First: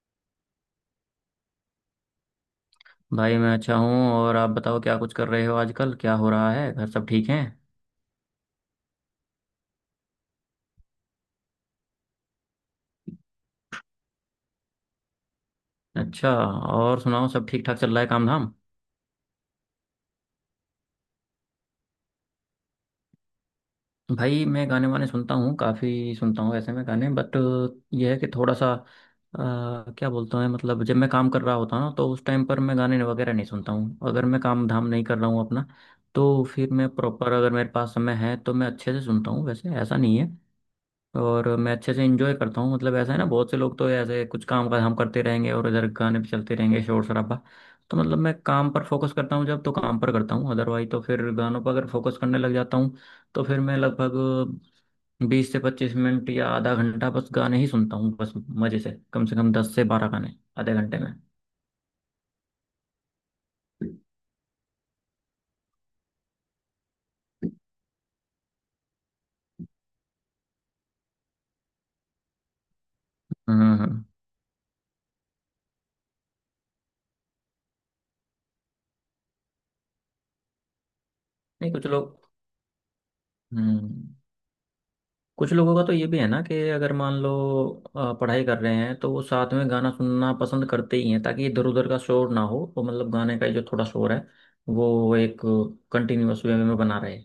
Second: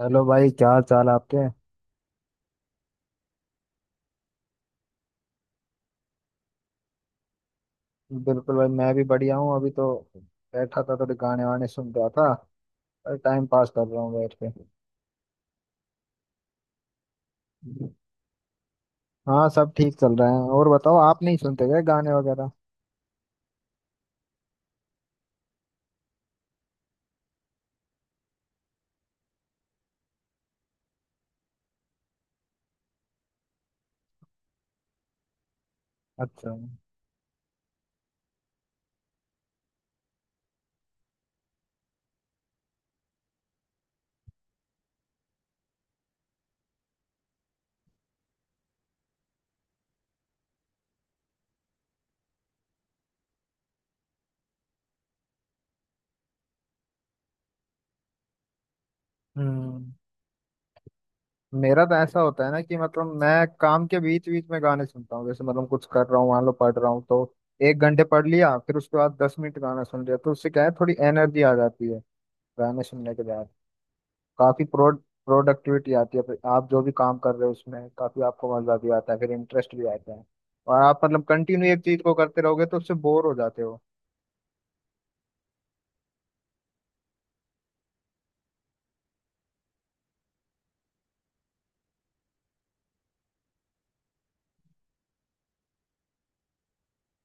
Hello भाई, क्या हाल चाल है आपके। भाई मैं अच्छा हूँ। और आप बताओ, क्या कुछ कर रहे हो आजकल? क्या हो रहा है? घर सब ठीक हैं? बिल्कुल भाई, मैं भी बढ़िया हूँ। अभी तो बैठा था, थोड़े गाने वाने सुन रहा था और टाइम पास कर रहा हूँ बैठ के। अच्छा। और सुनाओ, सब ठीक ठाक चल रहा है काम धाम? हाँ, सब ठीक चल रहा है। और बताओ, आप नहीं सुनते क्या गाने वगैरह। भाई मैं गाने वाने सुनता हूँ, काफ़ी सुनता हूँ ऐसे में गाने। बट यह है कि थोड़ा सा क्या बोलते हैं, मतलब जब मैं काम कर रहा होता हूँ ना तो उस टाइम पर मैं गाने वगैरह नहीं सुनता हूँ। अगर मैं काम धाम नहीं कर रहा हूँ अपना तो अच्छा। फिर मैं प्रॉपर, अगर मेरे पास समय है तो मैं अच्छे से सुनता हूँ, वैसे ऐसा नहीं है। और मैं अच्छे से इंजॉय करता हूँ। मतलब ऐसा है ना, बहुत से लोग तो ऐसे कुछ काम का हम करते रहेंगे और इधर गाने पे चलते रहेंगे, शोर शराबा। तो मतलब मैं काम पर फोकस करता हूँ, जब तो काम पर करता हूँ, अदरवाइज तो फिर गानों पर अगर फोकस करने लग जाता हूँ तो फिर मैं लगभग बीस से पच्चीस मिनट या आधा घंटा बस गाने ही सुनता हूँ, बस मजे से, कम से कम दस से हम्म बारह गाने आधे घंटे में। मेरा तो ऐसा होता है ना कि मतलब मैं काम के बीच बीच में गाने सुनता हूँ। जैसे मतलब कुछ कर रहा हूँ, मान लो पढ़ रहा हूँ, तो 1 घंटे पढ़ लिया, फिर उसके बाद 10 मिनट गाना सुन लिया, तो उससे क्या है थोड़ी एनर्जी आ जाती है गाने सुनने के बाद। हम्म हम्म। काफी प्रोडक्टिविटी आती है, फिर आप जो भी काम कर रहे हो उसमें काफी आपको मजा भी आता है, फिर इंटरेस्ट भी आता है। और आप मतलब कंटिन्यू नहीं एक कुछ चीज को लोग, करते रहोगे तो उससे बोर हो जाते हो। हम्म कुछ लोगों का तो ये भी है ना कि अगर मान लो पढ़ाई कर रहे हैं तो वो साथ में गाना सुनना पसंद करते ही हैं, ताकि इधर उधर का शोर ना हो, तो मतलब गाने का जो थोड़ा शोर है वो एक कंटिन्यूअस वे में बना रहे।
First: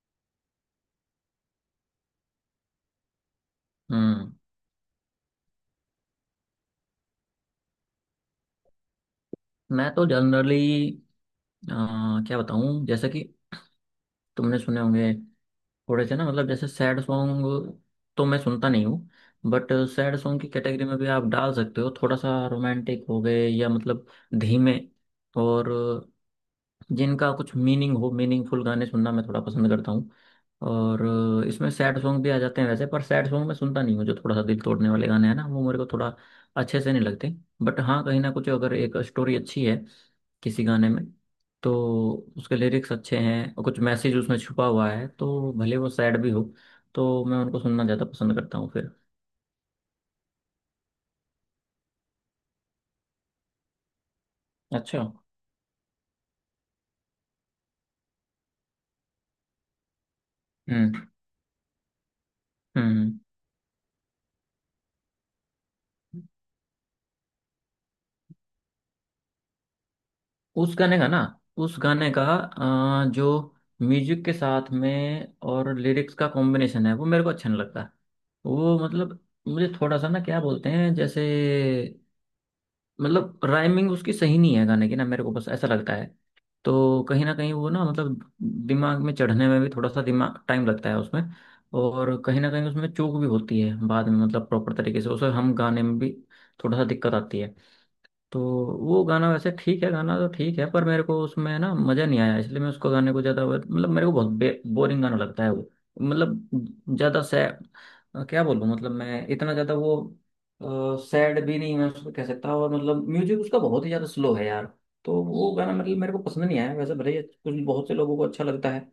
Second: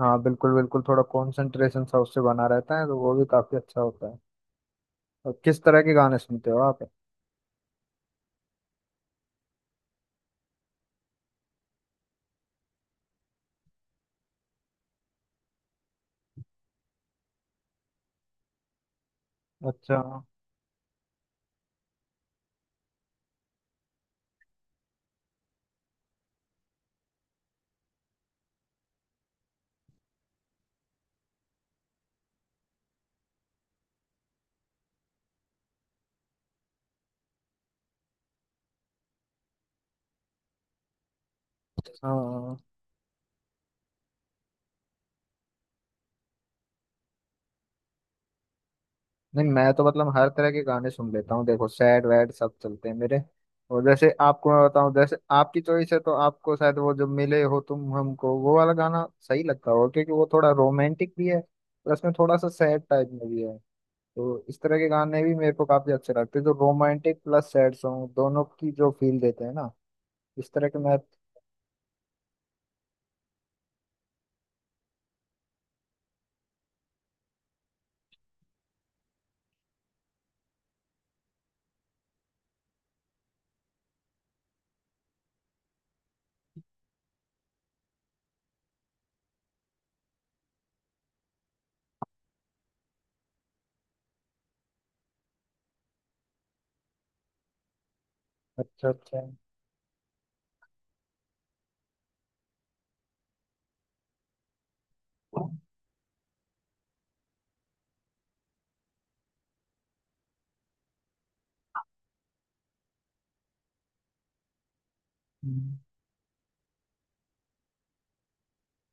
हाँ, बिल्कुल बिल्कुल, थोड़ा कॉन्सेंट्रेशन सा उससे बना रहता है तो वो भी काफी अच्छा होता है। हम्म। और किस तरह के गाने सुनते हो आप। मैं तो जनरली, क्या बताऊं, जैसे कि तुमने सुने होंगे थोड़े से ना, मतलब जैसे सैड सॉन्ग तो मैं सुनता नहीं हूँ। बट अच्छा। सैड सॉन्ग की कैटेगरी में भी आप डाल सकते हो थोड़ा सा रोमांटिक हो गए या मतलब धीमे, और जिनका कुछ मीनिंग हो, मीनिंगफुल गाने सुनना मैं थोड़ा पसंद करता हूँ। और इसमें सैड सॉन्ग भी आ जाते हैं वैसे, पर सैड सॉन्ग मैं सुनता नहीं हूँ, जो थोड़ा सा दिल तोड़ने वाले गाने हैं ना, वो मेरे को थोड़ा अच्छे से नहीं लगते। बट हाँ, कहीं ना कुछ अगर एक स्टोरी अच्छी है किसी गाने में, तो हाँ। उसके लिरिक्स अच्छे हैं और कुछ मैसेज उसमें छुपा हुआ है, तो भले वो सैड भी हो, तो मैं उनको सुनना ज़्यादा पसंद करता हूँ फिर। नहीं, मैं तो मतलब हर तरह के गाने सुन लेता हूँ, देखो सैड वैड सब चलते हैं मेरे। और जैसे आपको मैं बताऊं, अच्छा। जैसे आपकी चॉइस है तो आपको शायद वो जब मिले हो तुम हमको वो वाला गाना सही लगता होगा, क्योंकि वो थोड़ा हम्म रोमांटिक भी है, प्लस में थोड़ा सा सैड टाइप हम्म। में भी है। तो इस तरह के गाने भी मेरे को काफी अच्छे लगते हैं, जो रोमांटिक प्लस सैड सॉन्ग दोनों की जो फील देते हैं ना, इस तरह उस के मैं। गाने का ना, उस गाने का जो म्यूजिक के साथ में और लिरिक्स का कॉम्बिनेशन है वो मेरे को अच्छा नहीं लगता। वो मतलब मुझे थोड़ा सा ना, क्या बोलते हैं, जैसे मतलब राइमिंग उसकी सही नहीं है गाने की ना, मेरे को बस ऐसा लगता है। तो कहीं ना कहीं वो ना, मतलब दिमाग में चढ़ने में भी थोड़ा सा दिमाग टाइम लगता है उसमें। और कहीं ना कहीं उसमें चूक भी होती है बाद में, मतलब प्रॉपर तरीके से उसे हम गाने में भी थोड़ा सा दिक्कत आती है। तो अच्छा, वो अच्छा। गाना वैसे ठीक है, गाना तो ठीक है पर मेरे को उसमें ना मज़ा नहीं आया, इसलिए मैं उसको गाने को ज़्यादा, मतलब मेरे को बहुत बोरिंग गाना लगता है वो। मतलब ज़्यादा सैड, क्या बोलूँ, मतलब मैं इतना ज़्यादा वो सैड भी नहीं मैं उसको कह सकता, और मतलब म्यूजिक उसका बहुत ही ज़्यादा स्लो है यार। तो वो गाना हम्म। मतलब मेरे को पसंद नहीं आया वैसे, भले ही कुछ बहुत से लोगों को अच्छा लगता है।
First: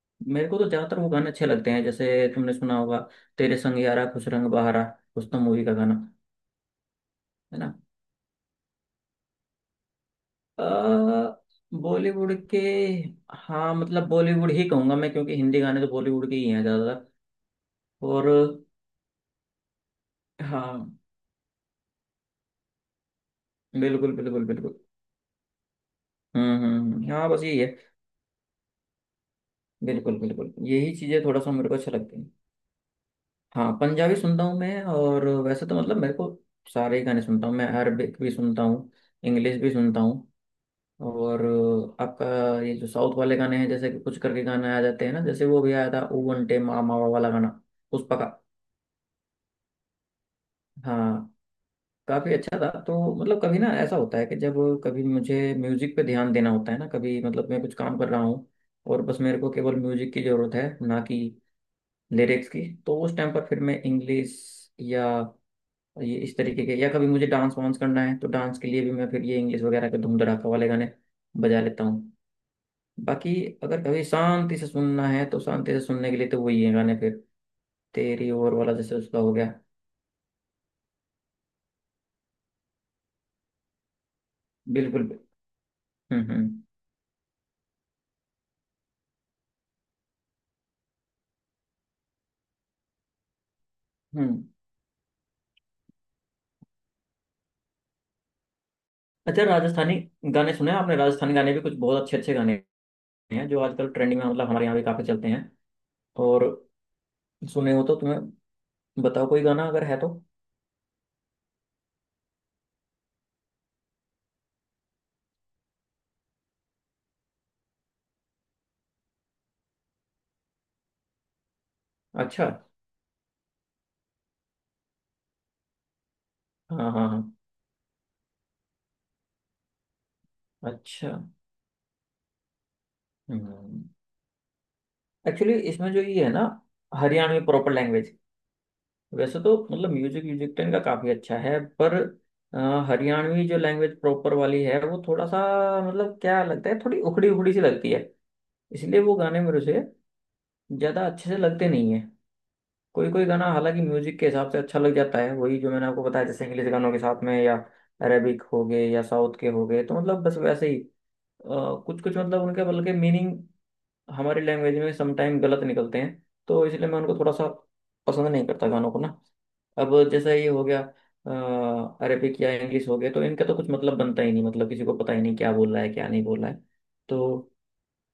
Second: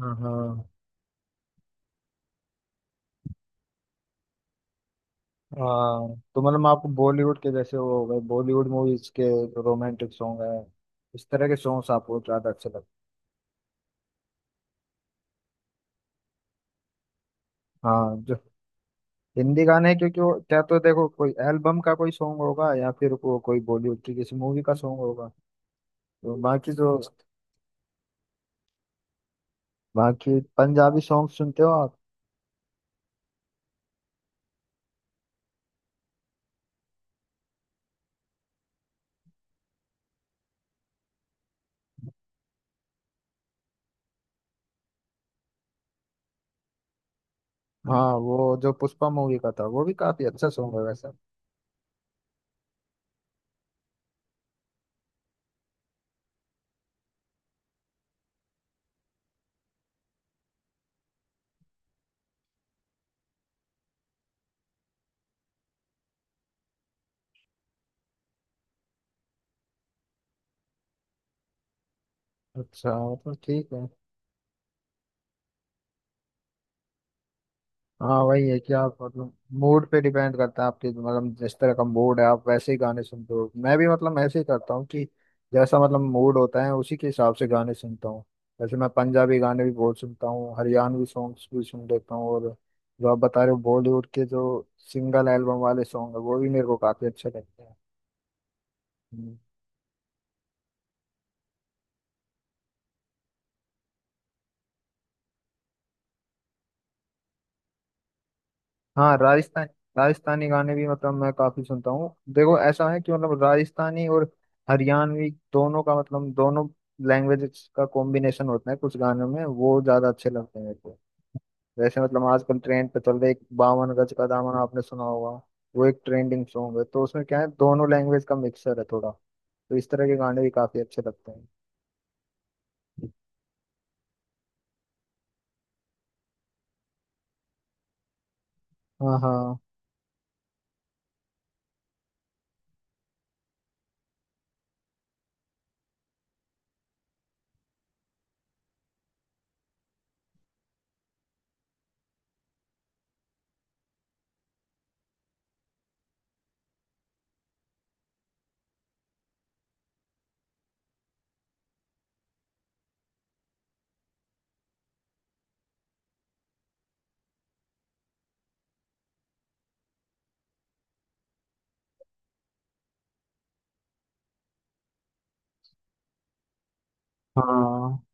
हाँ मेरे को हाँ तो ज़्यादातर वो गाने अच्छे लगते हैं, जैसे तुमने सुना होगा, तेरे संग यारा खुश रंग बहारा, उस तो मूवी का गाना। हाँ। तो मतलब आपको बॉलीवुड के, है ना? जैसे वो हो गए बॉलीवुड मूवीज के, रोमांटिक सॉन्ग है, इस तरह के सॉन्ग्स आपको बॉलीवुड ज्यादा के। अच्छे लगते हाँ, मतलब बॉलीवुड ही कहूंगा मैं क्योंकि हिंदी गाने तो बॉलीवुड के ही हैं ज्यादातर। हैं। हाँ, और जो हिंदी गाने हैं, क्योंकि वो क्या हाँ, तो देखो, कोई एल्बम का कोई सॉन्ग होगा या फिर वो कोई बॉलीवुड बिल्कुल की किसी बिल्कुल मूवी का बिल्कुल। सॉन्ग होगा। तो बाकी जो, हाँ बस यही है, बिल्कुल बाकी बिल्कुल, यही पंजाबी चीजें सॉन्ग थोड़ा सा सुनते मेरे हो को अच्छा आप। लगती है। हाँ पंजाबी सुनता हूँ मैं, और वैसे तो मतलब मेरे को सारे ही गाने सुनता हूँ मैं, अरबिक भी सुनता हूँ, इंग्लिश भी सुनता हूँ। और आपका ये जो साउथ वाले गाने हैं, जैसे कि कुछ करके गाने आ जाते हैं ना, जैसे वो भी आया था ओ वंटे मामा वाला गाना। हाँ, पुष्पा का। वो जो पुष्पा मूवी का था वो भी काफी अच्छा सॉन्ग है वैसे। हाँ, काफी अच्छा था। तो मतलब कभी ना ऐसा होता है कि जब कभी मुझे म्यूजिक पे ध्यान देना होता है ना, कभी मतलब मैं कुछ काम कर रहा हूँ और बस मेरे को केवल म्यूजिक की जरूरत है, ना कि लिरिक्स की, तो उस टाइम पर फिर मैं इंग्लिश या ये इस तरीके के, या कभी मुझे डांस वांस करना है तो डांस के लिए भी मैं फिर ये इंग्लिश वगैरह के धूम धड़ाका वाले गाने बजा लेता हूँ। अच्छा, बाकी मतलब ठीक अगर है। कभी शांति से सुनना है तो शांति से सुनने के लिए तो वही है गाने फिर, हाँ, तेरी वही ओर है कि वाला जैसे आप उसका मतलब हो गया। मूड पे डिपेंड करता है आपके, मतलब जिस तरह का मूड है आप वैसे ही गाने सुनते हो, मैं भी मतलब ऐसे ही करता हूँ कि बिल्कुल। जैसा मतलब हम्म मूड हम्म होता है उसी के हिसाब से गाने सुनता हूँ। जैसे मैं पंजाबी गाने भी बहुत सुनता हूँ, हरियाणवी सॉन्ग्स भी सुन लेता हूँ, और जो आप बता रहे हो बॉलीवुड के हम्म। जो सिंगल एल्बम वाले सॉन्ग है, वो भी मेरे को काफी अच्छे लगते हैं। हम्म। अच्छा, राजस्थानी गाने सुने हैं आपने? राजस्थानी गाने भी कुछ बहुत अच्छे अच्छे गाने हैं, जो आजकल ट्रेंडिंग में, मतलब हमारे यहाँ भी काफी चलते हैं। और सुने हो तो तुम्हें हाँ, बताओ कोई गाना अगर है तो। राजस्थानी गाने भी मतलब मैं काफी सुनता हूँ। देखो ऐसा है कि मतलब राजस्थानी और हरियाणवी दोनों का मतलब दोनों लैंग्वेजेस का कॉम्बिनेशन होता है कुछ गानों में, वो ज्यादा अच्छे लगते हैं मेरे को। जैसे मतलब अच्छा। आजकल ट्रेंड पे चल रहा है एक बावन गज का दामन, आपने सुना होगा। वो एक ट्रेंडिंग सॉन्ग है, हाँ तो हाँ उसमें हाँ। क्या है दोनों लैंग्वेज का मिक्सर है थोड़ा, तो इस तरह के गाने भी काफी अच्छे अच्छा। लगते हैं। हम्म। एक्चुअली इसमें जो ये है ना, हरियाणवी प्रॉपर लैंग्वेज, हाँ वैसे तो हाँ मतलब म्यूजिक म्यूजिक तो इनका काफी अच्छा है पर अ, हरियाणवी जो लैंग्वेज प्रॉपर वाली है वो थोड़ा सा, मतलब क्या लगता है, थोड़ी उखड़ी उखड़ी सी लगती है, इसलिए वो गाने मेरे से ज्यादा अच्छे से लगते नहीं है। कोई कोई गाना हालांकि म्यूजिक के हिसाब से अच्छा लग जाता है, वही जो मैंने आपको बताया, जैसे इंग्लिश गानों के साथ में, या अरेबिक हो गए, या साउथ के हो गए, तो मतलब बस वैसे ही कुछ कुछ, मतलब उनके बल्कि मीनिंग हमारी लैंग्वेज में समटाइम गलत निकलते हैं, तो इसलिए मैं उनको थोड़ा सा पसंद नहीं करता गानों को ना। अब जैसे ये हो गया अरेबिक या इंग्लिश हो गए, तो इनका तो कुछ मतलब बनता ही नहीं, मतलब किसी को पता ही नहीं क्या बोल रहा है क्या नहीं बोल रहा है, तो हाँ।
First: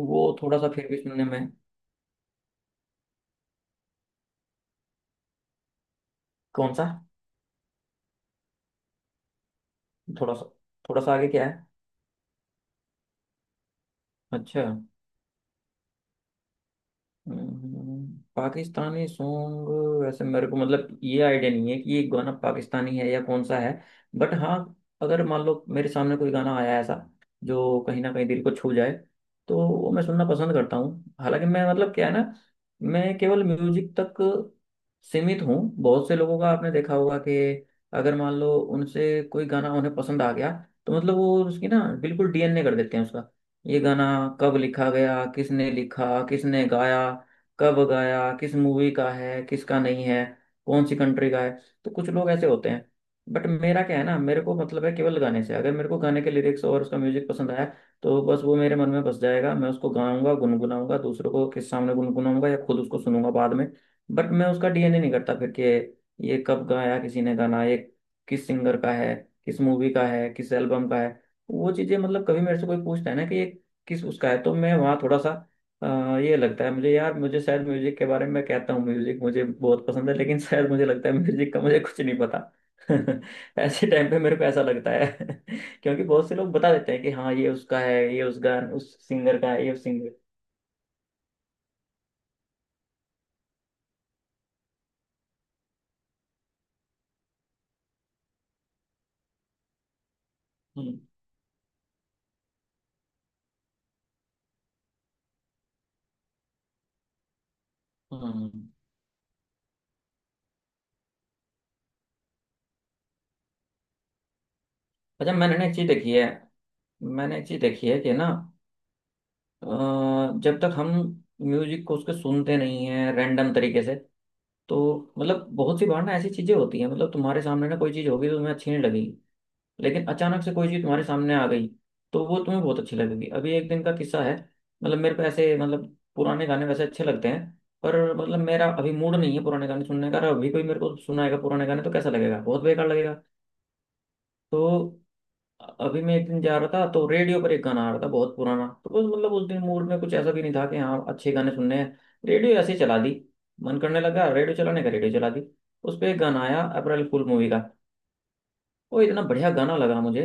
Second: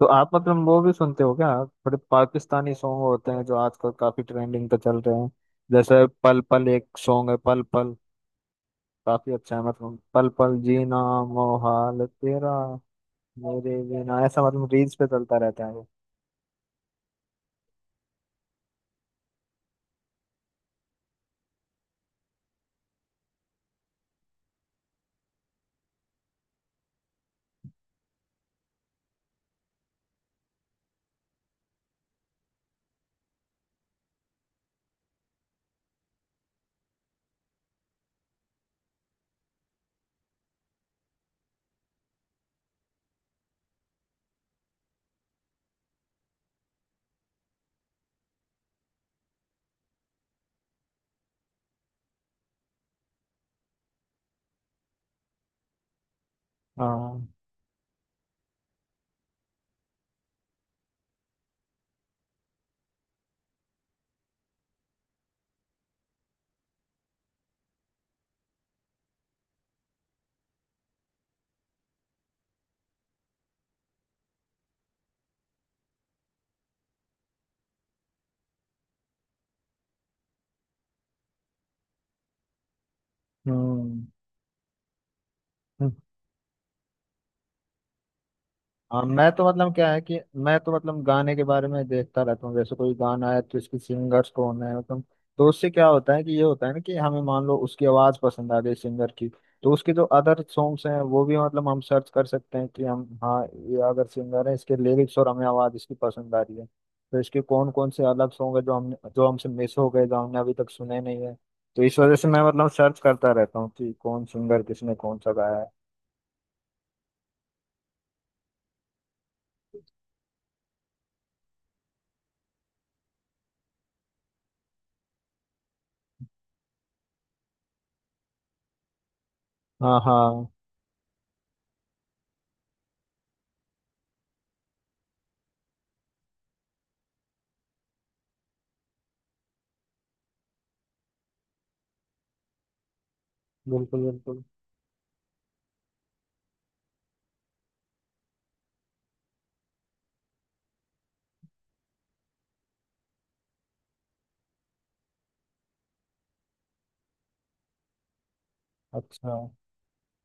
तो आप थोड़ा मतलब सा वो फिर भी भी सुनते सुनने हो में। क्या, थोड़े पाकिस्तानी सॉन्ग होते हैं जो आजकल काफी ट्रेंडिंग पे चल रहे हैं। जैसे पल पल कौन सा? एक सॉन्ग है, पल पल काफी अच्छा है, मतलब पल थोड़ा सा, पल जीना थोड़ा सा आगे क्या है? मोहाल तेरा मेरे बिना, ऐसा अच्छा। मतलब रील्स पे चलता रहता है वो। पाकिस्तानी सॉन्ग वैसे मेरे को मतलब ये आइडिया नहीं है कि ये गाना पाकिस्तानी है या कौन सा है। बट हाँ, अगर मान लो मेरे सामने कोई गाना आया ऐसा जो कहीं ना कहीं दिल को छू जाए, तो वो मैं सुनना पसंद करता हूँ। हालांकि मैं, मतलब क्या है ना, मैं केवल म्यूजिक तक सीमित हूँ। बहुत से लोगों का आपने देखा होगा कि अगर मान लो उनसे कोई गाना उन्हें पसंद आ गया, तो मतलब वो उसकी ना बिल्कुल डीएनए कर देते हैं उसका, ये गाना कब लिखा गया, किसने लिखा, किसने गाया, कब गाया, किस मूवी का है, किसका नहीं है, कौन सी कंट्री का है, तो कुछ लोग ऐसे होते हैं। बट मेरा क्या है ना, मेरे को मतलब है केवल गाने से, अगर मेरे को गाने के लिरिक्स और उसका हाँ। म्यूजिक पसंद आया, तो बस वो मेरे मन में बस जाएगा, मैं उसको गाऊंगा गुनगुनाऊंगा, दूसरों को के सामने गुनगुनाऊंगा, या खुद उसको सुनूंगा बाद में। बट मैं उसका डीएनए नहीं करता फिर कि ये कब गाया किसी ने गाना, ये किस सिंगर का है, किस मूवी का है, किस एल्बम का है। वो चीजें मतलब कभी मेरे से कोई पूछता है ना कि ये किस उसका है, तो मैं वहाँ थोड़ा सा अ, ये लगता है मुझे यार, मुझे शायद म्यूजिक के बारे में कहता हूँ, म्यूजिक मुझे बहुत पसंद है लेकिन शायद मुझे लगता है म्यूजिक का मुझे कुछ नहीं पता। ऐसे हम्म। टाइम पे मेरे को ऐसा लगता है क्योंकि बहुत से लोग बता देते हैं कि हाँ, ये उसका है, ये उस गान उस हाँ, मैं सिंगर तो का है, ये मतलब उस क्या है सिंगर। कि मैं तो मतलब गाने के बारे में देखता रहता हूँ, जैसे कोई गाना है तो इसके सिंगर्स कौन है मतलब। तो उससे क्या होता है कि ये होता है ना कि हमें मान लो उसकी आवाज पसंद आ गई सिंगर की, तो उसके जो अदर सॉन्ग्स हम्म हैं वो भी मतलब हम सर्च कर सकते हैं कि हम, हाँ, ये अगर सिंगर है इसके लिरिक्स और हमें आवाज इसकी पसंद आ रही है तो इसके कौन कौन से अलग सॉन्ग है हम्म। जो हमसे मिस हो गए, जो हमने अभी तक सुने नहीं है। तो इस वजह से मैं मतलब सर्च करता रहता हूँ कि कौन सिंगर किसने कौन सा अच्छा, मैंने गाया ना है। एक चीज देखी है, मैंने एक चीज देखी है कि ना अ, जब तक हम म्यूजिक को उसके सुनते नहीं है रैंडम तरीके से, तो मतलब बहुत सी बार ना ऐसी चीजें होती हैं, मतलब तुम्हारे सामने ना कोई चीज होगी तो तुम्हें अच्छी नहीं लगी, हाँ, लेकिन अचानक हाँ। से कोई चीज तुम्हारे सामने आ गई तो वो तुम्हें बहुत अच्छी लगेगी। अभी एक दिन का किस्सा है, मतलब मेरे को ऐसे मतलब पुराने गाने वैसे अच्छे लगते हैं, पर मतलब मेरा अभी मूड नहीं है पुराने गाने सुनने का, और अभी कोई मेरे को सुनाएगा पुराने गाने तो कैसा लगेगा, बहुत बेकार लगेगा। बिल्कुल बिल्कुल। तो अभी मैं एक दिन जा रहा था तो रेडियो पर एक गाना आ रहा था बहुत पुराना, तो बस मतलब उस दिन मूड में कुछ ऐसा भी नहीं था कि हाँ अच्छे गाने सुनने हैं, रेडियो ऐसे ही चला दी, मन करने लगा रेडियो चलाने का, रेडियो चला दी। उस पर एक गाना आया अप्रैल फूल मूवी का, वो इतना अच्छा। बढ़िया गाना लगा मुझे।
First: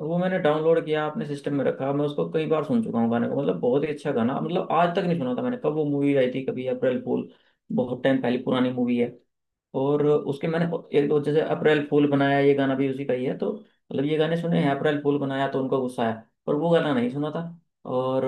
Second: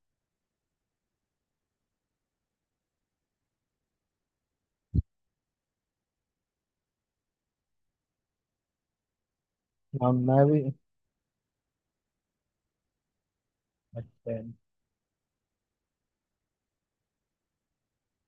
वो मैंने डाउनलोड किया, अपने सिस्टम में रखा, मैं उसको कई बार सुन चुका हूँ गाने को, मतलब बहुत ही अच्छा गाना, मतलब आज तक नहीं सुना था मैंने। कब वो मूवी आई थी कभी अप्रैल फूल, बहुत टाइम पहले पुरानी मूवी है। और हाँ, मैं उसके भी। मैंने एक दो जैसे अप्रैल फूल बनाया ये गाना भी उसी का ही है तो, मतलब ये गाने अच्छा, सुने हैं अप्रैल फूल बनाया तो उनका गुस्सा है, पर वो गाना नहीं सुना था और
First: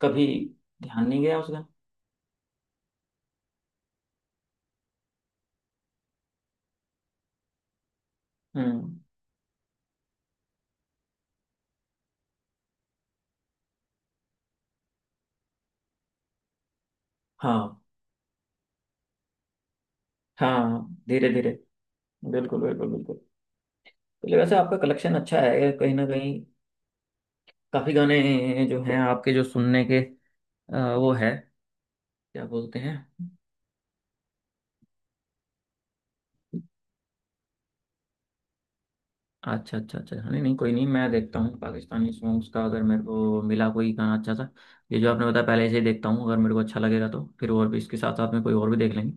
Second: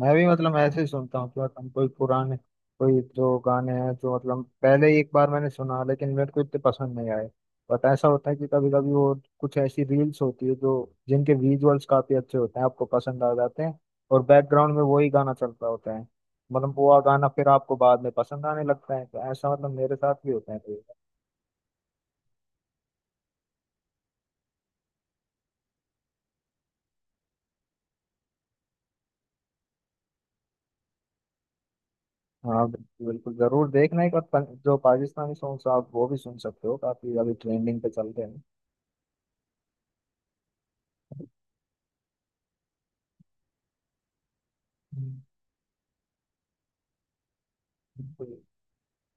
मैं भी कभी मतलब ऐसे ही ध्यान सुनता नहीं हूँ गया कि उसका। मतलब कोई जो गाने हैं जो मतलब पहले ही एक बार मैंने सुना, लेकिन मेरे को इतने पसंद नहीं आए। बट ऐसा होता है कि कभी कभी हम्म। वो कुछ ऐसी रील्स होती है जो जिनके विजुअल्स काफी अच्छे होते हैं, आपको पसंद आ जाते हैं, और बैकग्राउंड में वही गाना चलता होता है, मतलब वो गाना फिर आपको हाँ बाद में पसंद आने लगता है, तो ऐसा मतलब मेरे साथ भी होता है कई हाँ, बार। धीरे धीरे, बिल्कुल बिल्कुल बिल्कुल। तो वैसे आपका कलेक्शन अच्छा है कहीं ना कहीं, काफी गाने जो हैं आपके जो सुनने के वो है, क्या हाँ, बोलते हैं। बिल्कुल बिल्कुल, जरूर देखना एक बार, जो पाकिस्तानी सॉन्ग्स आप वो भी सुन सकते हो, काफी अभी ट्रेंडिंग पे चलते अच्छा अच्छा अच्छा, नहीं नहीं कोई नहीं, मैं देखता हूँ पाकिस्तानी सॉन्ग्स का, अगर मेरे को मिला कोई गाना अच्छा सा, ये हैं। जो आपने बताया पहले से ही देखता हूँ, अगर मेरे को अच्छा लगेगा तो फिर और भी इसके साथ साथ बिल्कुल। में कोई और भी देख लेंगे।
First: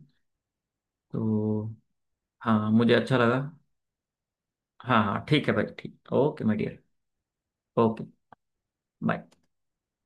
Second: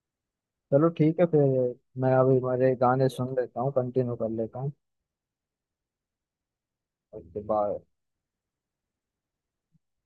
चलो ठीक है फिर, तो मैं अभी हाँ, मेरे मुझे गाने अच्छा सुन लगा। लेता हूँ, कंटिन्यू कर लेता हूँ हाँ हाँ ठीक है भाई, ठीक, ओके माय डियर। उसके बाद। Okay, bye.